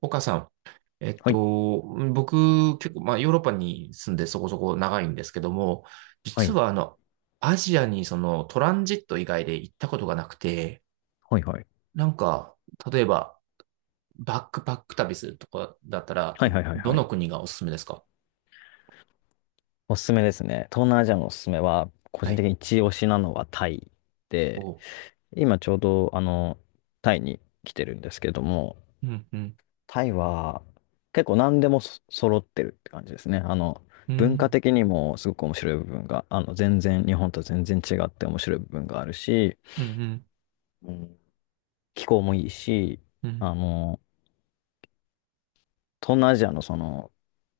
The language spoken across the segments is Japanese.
岡さん、えっはい、と、僕、結構、まあ、ヨーロッパに住んでそこそこ長いんですけども、は実い、は、アジアにそのトランジット以外で行ったことがなくて、はい、はい。なんか、例えば、バックパック旅するとかだったら、はい、はい、はい、どはのい。国がおすすめですか？おすすめですね。東南アジアのおすすめは、個は人い。的に一押しなのはタイおで、う。今ちょうど、タイに来てるんですけども、うん、うん、タイは結構何でも揃ってるって感じですね。う文化ん、的にもすごく面白い部分が、全然、日本と全然違って面白い部分があるし、うん、うん、うん気候もいいし、うん、あの、東南アジアのその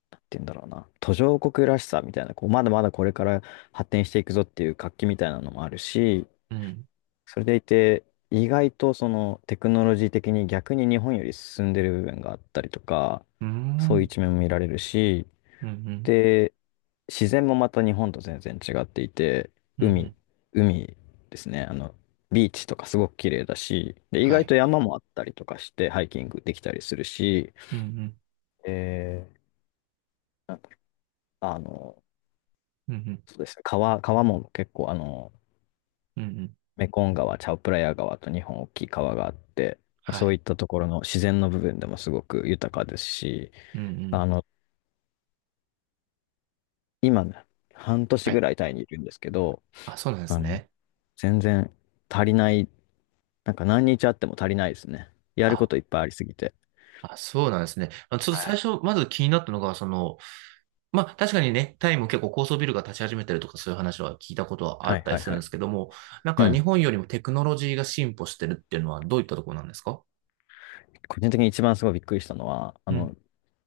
なんて言うんだろうな、途上国らしさみたいな、こう、まだまだこれから発展していくぞっていう活気みたいなのもあるし、うん、それでいて、意外とそのテクノロジー的に逆に日本より進んでる部分があったりとか、うそういうん、一面も見られるし、うん、で、自然もまた日本と全然違っていて、うん、う海、ん、海ですね、ビーチとかすごく綺麗だし、で、意は外い。と山もあったりとかして、ハイキングできたりするし、うん、うん、えー、なんかあの、うん、そうですね。川も結構、うん、うん、メコン川、チャオプラヤ川と日本大きい川があって、まあはそういい。ったところの自然の部分でもすごく豊かですし、うん、うん、あの、今ね、半は年ぐい。らいタイにいるんですけど、あ、そうなんですあの、ね。全然足りない、なんか何日あっても足りないですね。やることいっぱいありすぎて。あ、そうなんですね。あ、ちょっとは最い。初、まず気になったのが、その、まあ、確かにね、タイも結構高層ビルが立ち始めてるとか、そういう話は聞いたことはあはっいたはりいすはるんでい。すけども、なんうか日ん。本よりもテクノロジーが進歩してるっていうのはどういったところなんですか？個人的に一番すごいびっくりしたのは、あうん、の、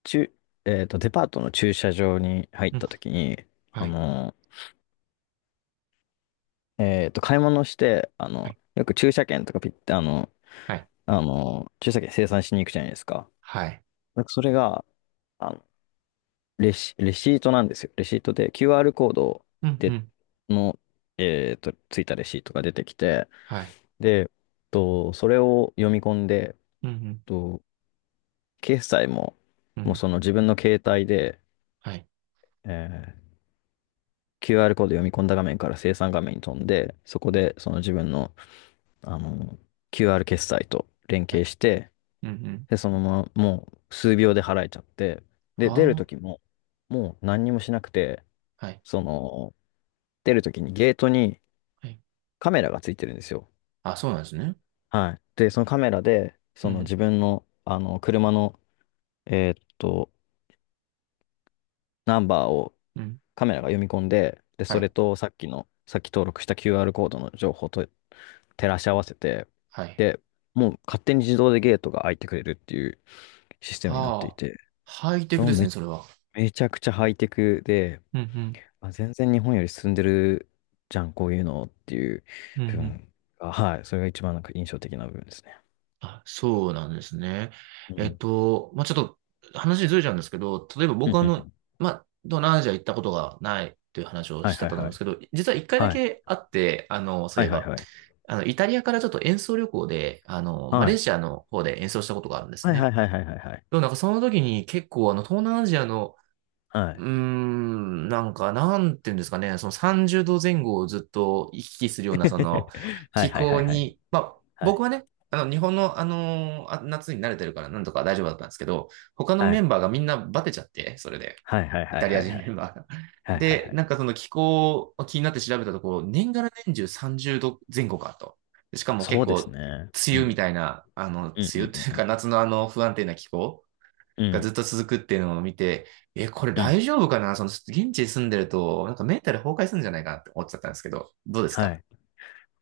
中、えっと、デパートの駐車場に入っうん、た時に、はあい、の、買い物して、はい、よく駐車券とかピッて、はい、駐車券生産しに行くじゃないですか。はい、なんかそれが、あの、レシートなんですよ。レシートで QR コードうん、うで、ん、のついたレシートが出てきて、はい、で、それを読み込んで、うん、と、決済も、うん、うもうん、その自分の携帯で、はい、えー QR コード読み込んだ画面から生産画面に飛んで、そこでその自分の、あの、QR 決済と連は携い、して、うん、うん、で、そのまま、もう数秒で払えちゃって、で、出るは時も、もう何にもしなくて、あ、はい、その、出る時にゲートにはい。カメラがついてるんですよ。あ、そうなんですね。はい。で、そのカメラで、うそのん、自分の、車の、えーっと、ナンバーをうん、カメラが読み込んで、で、はそい、れとさっき登録した QR コードの情報と照らし合わせて、はい。で、もう勝手に自動でゲートが開いてくれるっていうシステムになっていはあ、て、ハイテクもうですね、それは。めちゃくちゃハイテクで、うん、うん、まあ、全然日本より進んでるじゃん、こういうのっていううん、う部ん。分が、はい、それが一番なんか印象的な部分ですね。あ、そうなんですね。うん。まあ、ちょっと話ずれちゃうんですけど、例えばう僕んはあうんうの、ん。まあ、東南アジア行ったことがないという話をはしいてたはいと思うんはですい。けど、実は一回だはい。けあって、あの、そうはいいえはいば、はい。イタリアからちょっと演奏旅行で、マはレーい。シアの方で演奏したことがあるんですはいね。はいはいはいはいはい。でもなんかその時に結構あの、東南アジアの、はうい。ーん、なんか、なんていうんですかね、その30度前後をずっと行き来するような、その はい気はいは候いはい。に、まあ、はい。僕はね、日本の、夏に慣れてるから、なんとか大丈夫だったんですけど、他のはメい。ンバーがみんなバテちゃって、それで、はいはいイはタいリアはい人はメンい。バーが。はいはいで、はい。なんかその気候を気になって調べたところ、年がら年中30度前後かと。しかもそ結うです構、ね。梅う雨みん。たいな、うんう梅雨というんうかん夏のあの不安定な気候うん。がうずっん。と続くっていうのを見て、え、これうん。大丈夫かなその、現地に住んでると、なんかメンタル崩壊するんじゃないかなって思っちゃったんですけど、どうですはか？い。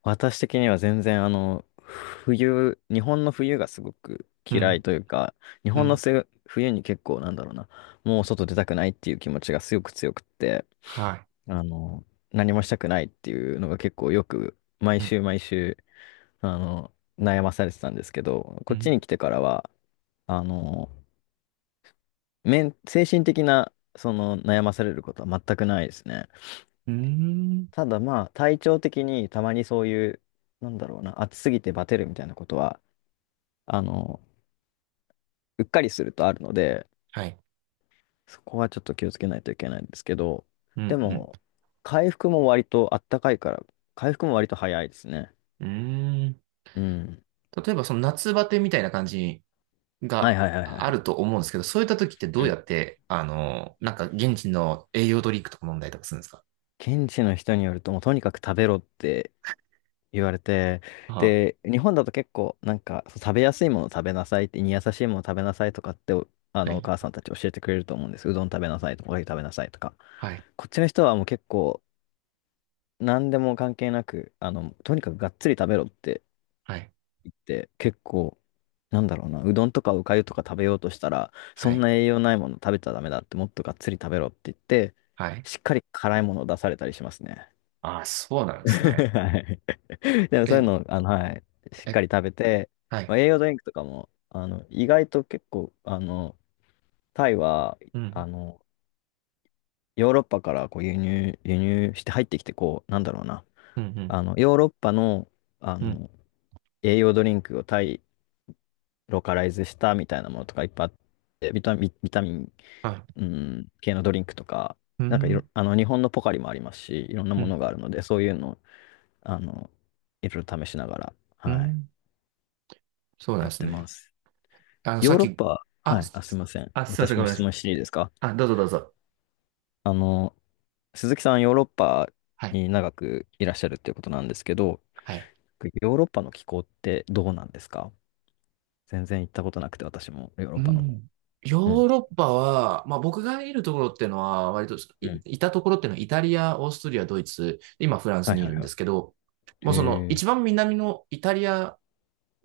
私的には全然日本の冬がすごくう嫌ん、いというか、日う本のん、冬に結構なんだろうな、もう外出たくないっていう気持ちがすごく強くって、はい。あの、何もしたくないっていうのが結構よく、毎うん、週毎週、あの、悩まされてたんですけど、うこっちん、に来てからは、あの、精神的な、その悩まされることは全くないですね。うーん。ただまあ、体調的にたまにそういう、なんだろうな、暑すぎてバテるみたいなことは、あの、うっかりするとあるので、はい。そこはちょっと気をつけないといけないんですけど、うでん、も、回復も割とあったかいから、回復も割と早いですね。うん。うーん。うん。例えば、その夏バテみたいな感じはいがはいはいはいあはい。ると思うんですけど、そういった時ってどううやん。って、なんか現地の栄養ドリンクとか飲んだりとかするんですか？現地の人によると、もうとにかく食べろって言われて、あ、で、日本だと結構、なんか、そう食べやすいもの食べなさいって、胃に優しいもの食べなさいとかって、おあはの、おい、母さんたち教えてくれると思うんです。うどん食べなさいとか、おかゆ食べなさいとか。はい、こっちの人はもう結構、何でも関係なく、とにかくがっつり食べろってはい、って結構、なんだろうな、うどんとかおかゆとか食べようとしたら、そはんい、な栄養ないもの食べちゃダメだって、もっとがっつり食べろって言って、はい。しっかり辛いものを出されたりしますね。ああ、そうなん ですね。はい。でもそうえ、いうの、はい、しっえ、かり食べて、はまい。あ、栄養ドリンクとかも、意外と結構、タイは、うあん、の、ヨーロッパからこう輸入して入ってきて、こう、なんだろうな、うん、うん。ヨーロッパの、あうん。の、栄養ドリンクをタイローカライズしたみたいなものとかいっぱいあって、ビタミン、ビタミン、はい。うん、系のドリンクとか、うなんかいろ、ん。あの、日本のポカリもありますし、いろんなうもん。のがあるので、そういうのを、あの、いろいろ試しながら、うはい、ん。そうなんやでっすてね。ます。あの、さヨっーロッき、パ、はあ、い、あ、すすいません。あ、すいません、私ごもめんな質さい。問していいですか？あ、どうぞどうぞ。あの、鈴木さん、ヨーロッパはい。に長くいらっしゃるっていうことなんですけど、はい。ヨーロッパの気候ってどうなんですか？全然行ったことなくて、私もヨーロッうパの方。ん。ヨうん。ーロッパは、まあ僕がいるところっていうのは、割と、いうん。いたところっていうのはイタリア、オーストリア、ドイツ、今フランスはいにいはるいんではすけど、もい。うそのへ一番南のイタリア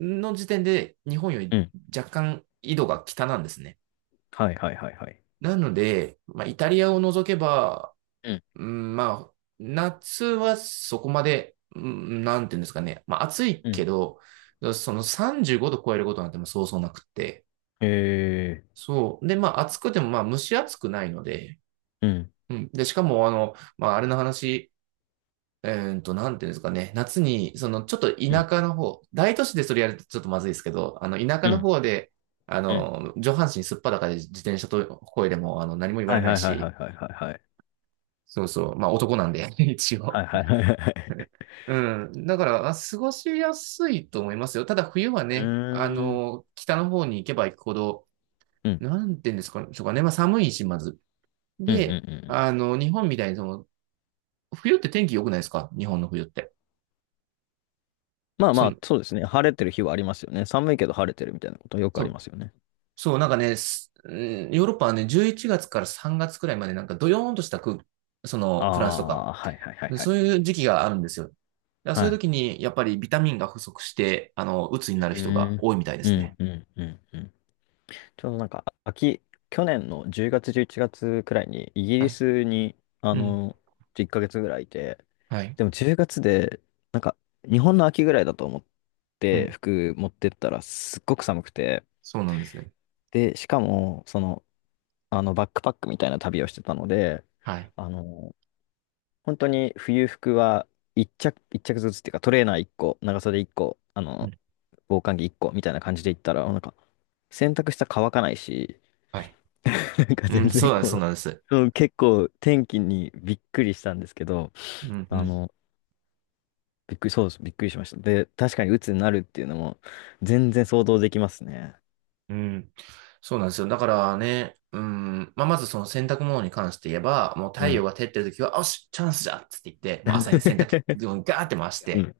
の時点で日本よりえ。若干緯度が北なんですね。はいはいはいはい。なので、まあ、イタリアを除けば、うんうん、まあ、夏はそこまで、うん、なんていうんですかね。まあ、暑いうけん。ど、その35度超えることなんてもうそうそうなくって。えー。そう。で、まあ、暑くても、まあ、蒸し暑くないので、うんうん。で、しかも、まあ、あれの話、えなんていうんですかね。夏に、その、ちょっとう田ん舎の方、大都市でそれやるとちょっとまずいですけど、田舎うのん方で、うん。上半身すっぱだかで自転車と声でも、何も言わはれいなはいいはいはし、いはいはいはい。そうそう。まあ、男なんで、一は応。いはいはいはいはい。うん。だから、あ過ごしやすいと思いますよ。ただ、冬はうね、ーん北の方に行けば行くほど、うんなんていうんですかそうかね。まあ、寒いし、まず。うんうんうで、ん。日本みたいに、その、冬って天気良くないですか？日本の冬って。まあそまの、あ、そうですね。晴れてる日はありますよね。寒いけど晴れてるみたいなことよくあそりう、ますよね。そう、なんかね、すうんヨーロッパはね、11月から3月くらいまで、なんかドヨーンとした空、そあの、フランスとか、あ、はいはいはいはい。そういう時期があるんですよ。だからそはういうい。時に、やっぱりビタミンが不足して、鬱にうなる人がーん多いみたいでうすね。んうんうんうん。ちょうどなんか、去年の10月、11月くらいに、イギはリい。スに、あうん。の、1ヶ月ぐらいいて、はい。でも10月で、なんか、日本の秋ぐらいだと思っうて、ん。服持ってったら、すっごく寒くて、そうなんですね。で、しかも、バックパックみたいな旅をしてたので、はい。あの、本当に冬服は一着、一着ずつっていうか、トレーナー1個、長袖1個、うん、防寒着1個みたいな感じで行ったら、なんか、洗濯したら乾かないし、はい。なんかう全ん、そう然なんでこす、そう、うなんです。そう、結構天気にびっくりしたんですけど、うん、うあん、の、びっくり、そうです、びっくりしました。で、確かに鬱になるっていうのも全然想像できますね。うん。そうなんですよ。だからね、うん、まあ、まずその洗濯物に関して言えば、もうう太陽ん。が照ってる時は、よし、チャンスじゃっつって言って、もう朝に洗濯機をガーって回し うて、ん。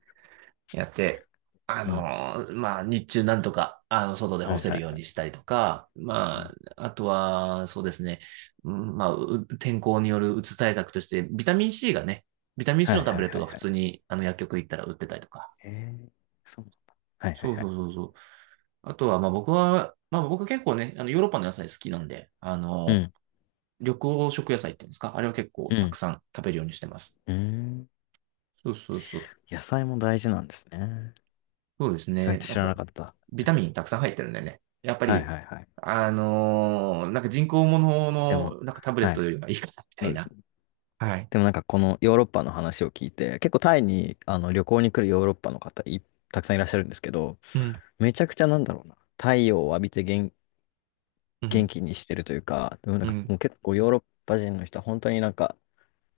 やって、あうん。のーまあ、日中なんとか、外では干いせはいはるようにしい。たりとか、うまん。あ、あとは、そうですね、うんまあ、う天候によるうつ対策として、ビタミン C がね、ビタミはン C のいタブはいレッはトいが普はい。通に、薬局行ったら売ってたりとか、へえ、そうなんだ。はいはそいうはそうい。そうそう。あとは、まあ僕は、まあ僕結構ね、あのヨーロッパの野菜好きなんで、うん。緑黄色野菜っていうんですか、あれは結構うたくん。さん食べるようにしてます。うーん。そうそうそう。野菜も大事なんですね。そうです意外ね。とや知っらぱ、なかった。はビタミンたくさん入ってるんだよね。やっぱいはいり、はい。あのーなんか人工物でも、の、なんかタブレッはトい。よりはいいかな、みたいな。はい。でもなんかこのヨーロッパの話を聞いて、結構タイに旅行に来るヨーロッパのたくさんいらっしゃるんですけど、うん、めちゃくちゃなんだろうな、太陽を浴びて元、う元ん、気にしてるというか、でもなんうかん。もう結構ヨーロッパ人の人は本当になんか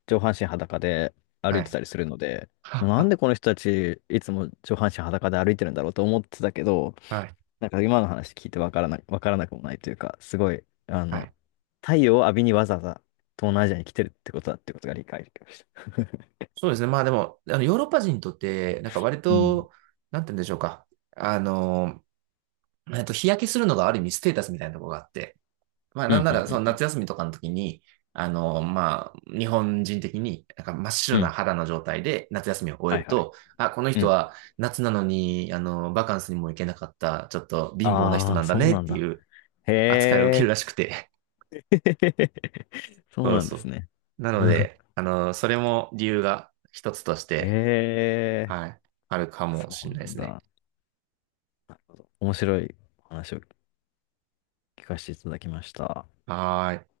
上半身裸で歩はいてい。たりするので、は、なんは、でこの人たちいつも上半身裸で歩いてるんだろうと思ってたけど、はい、なんか今の話聞いてわからなくもないというか、すごい、はい。太陽を浴びにわざわざ東南アジアに来てるってことだってことが理解できました。そうですね。まあでも、ヨーロッパ人にとって、なんか割うんと、なんて言うんでしょうか。あのー日焼けするのがある意味ステータスみたいなところがあって、まあ、うなんんなうら、そのんうん夏休みとかの時に、まあ、日本人的に、なんか真っう白ん。うなん。肌の状態で夏休みを終えはるいはい。と、あ、このう人ん。は夏なのに、バカンスにも行けなかった、ちょっと貧乏な人あなあ、んだそうねっなんてだ。いうへ扱いを受けるえ、らしくて。そうそうなんそですう。ね。な のうん。で、それも理由が一つとしへて、え、はい、あるかそもしれうないなでんすね。だ。なるほど。面白いお話を聞かせていただきました。はーい。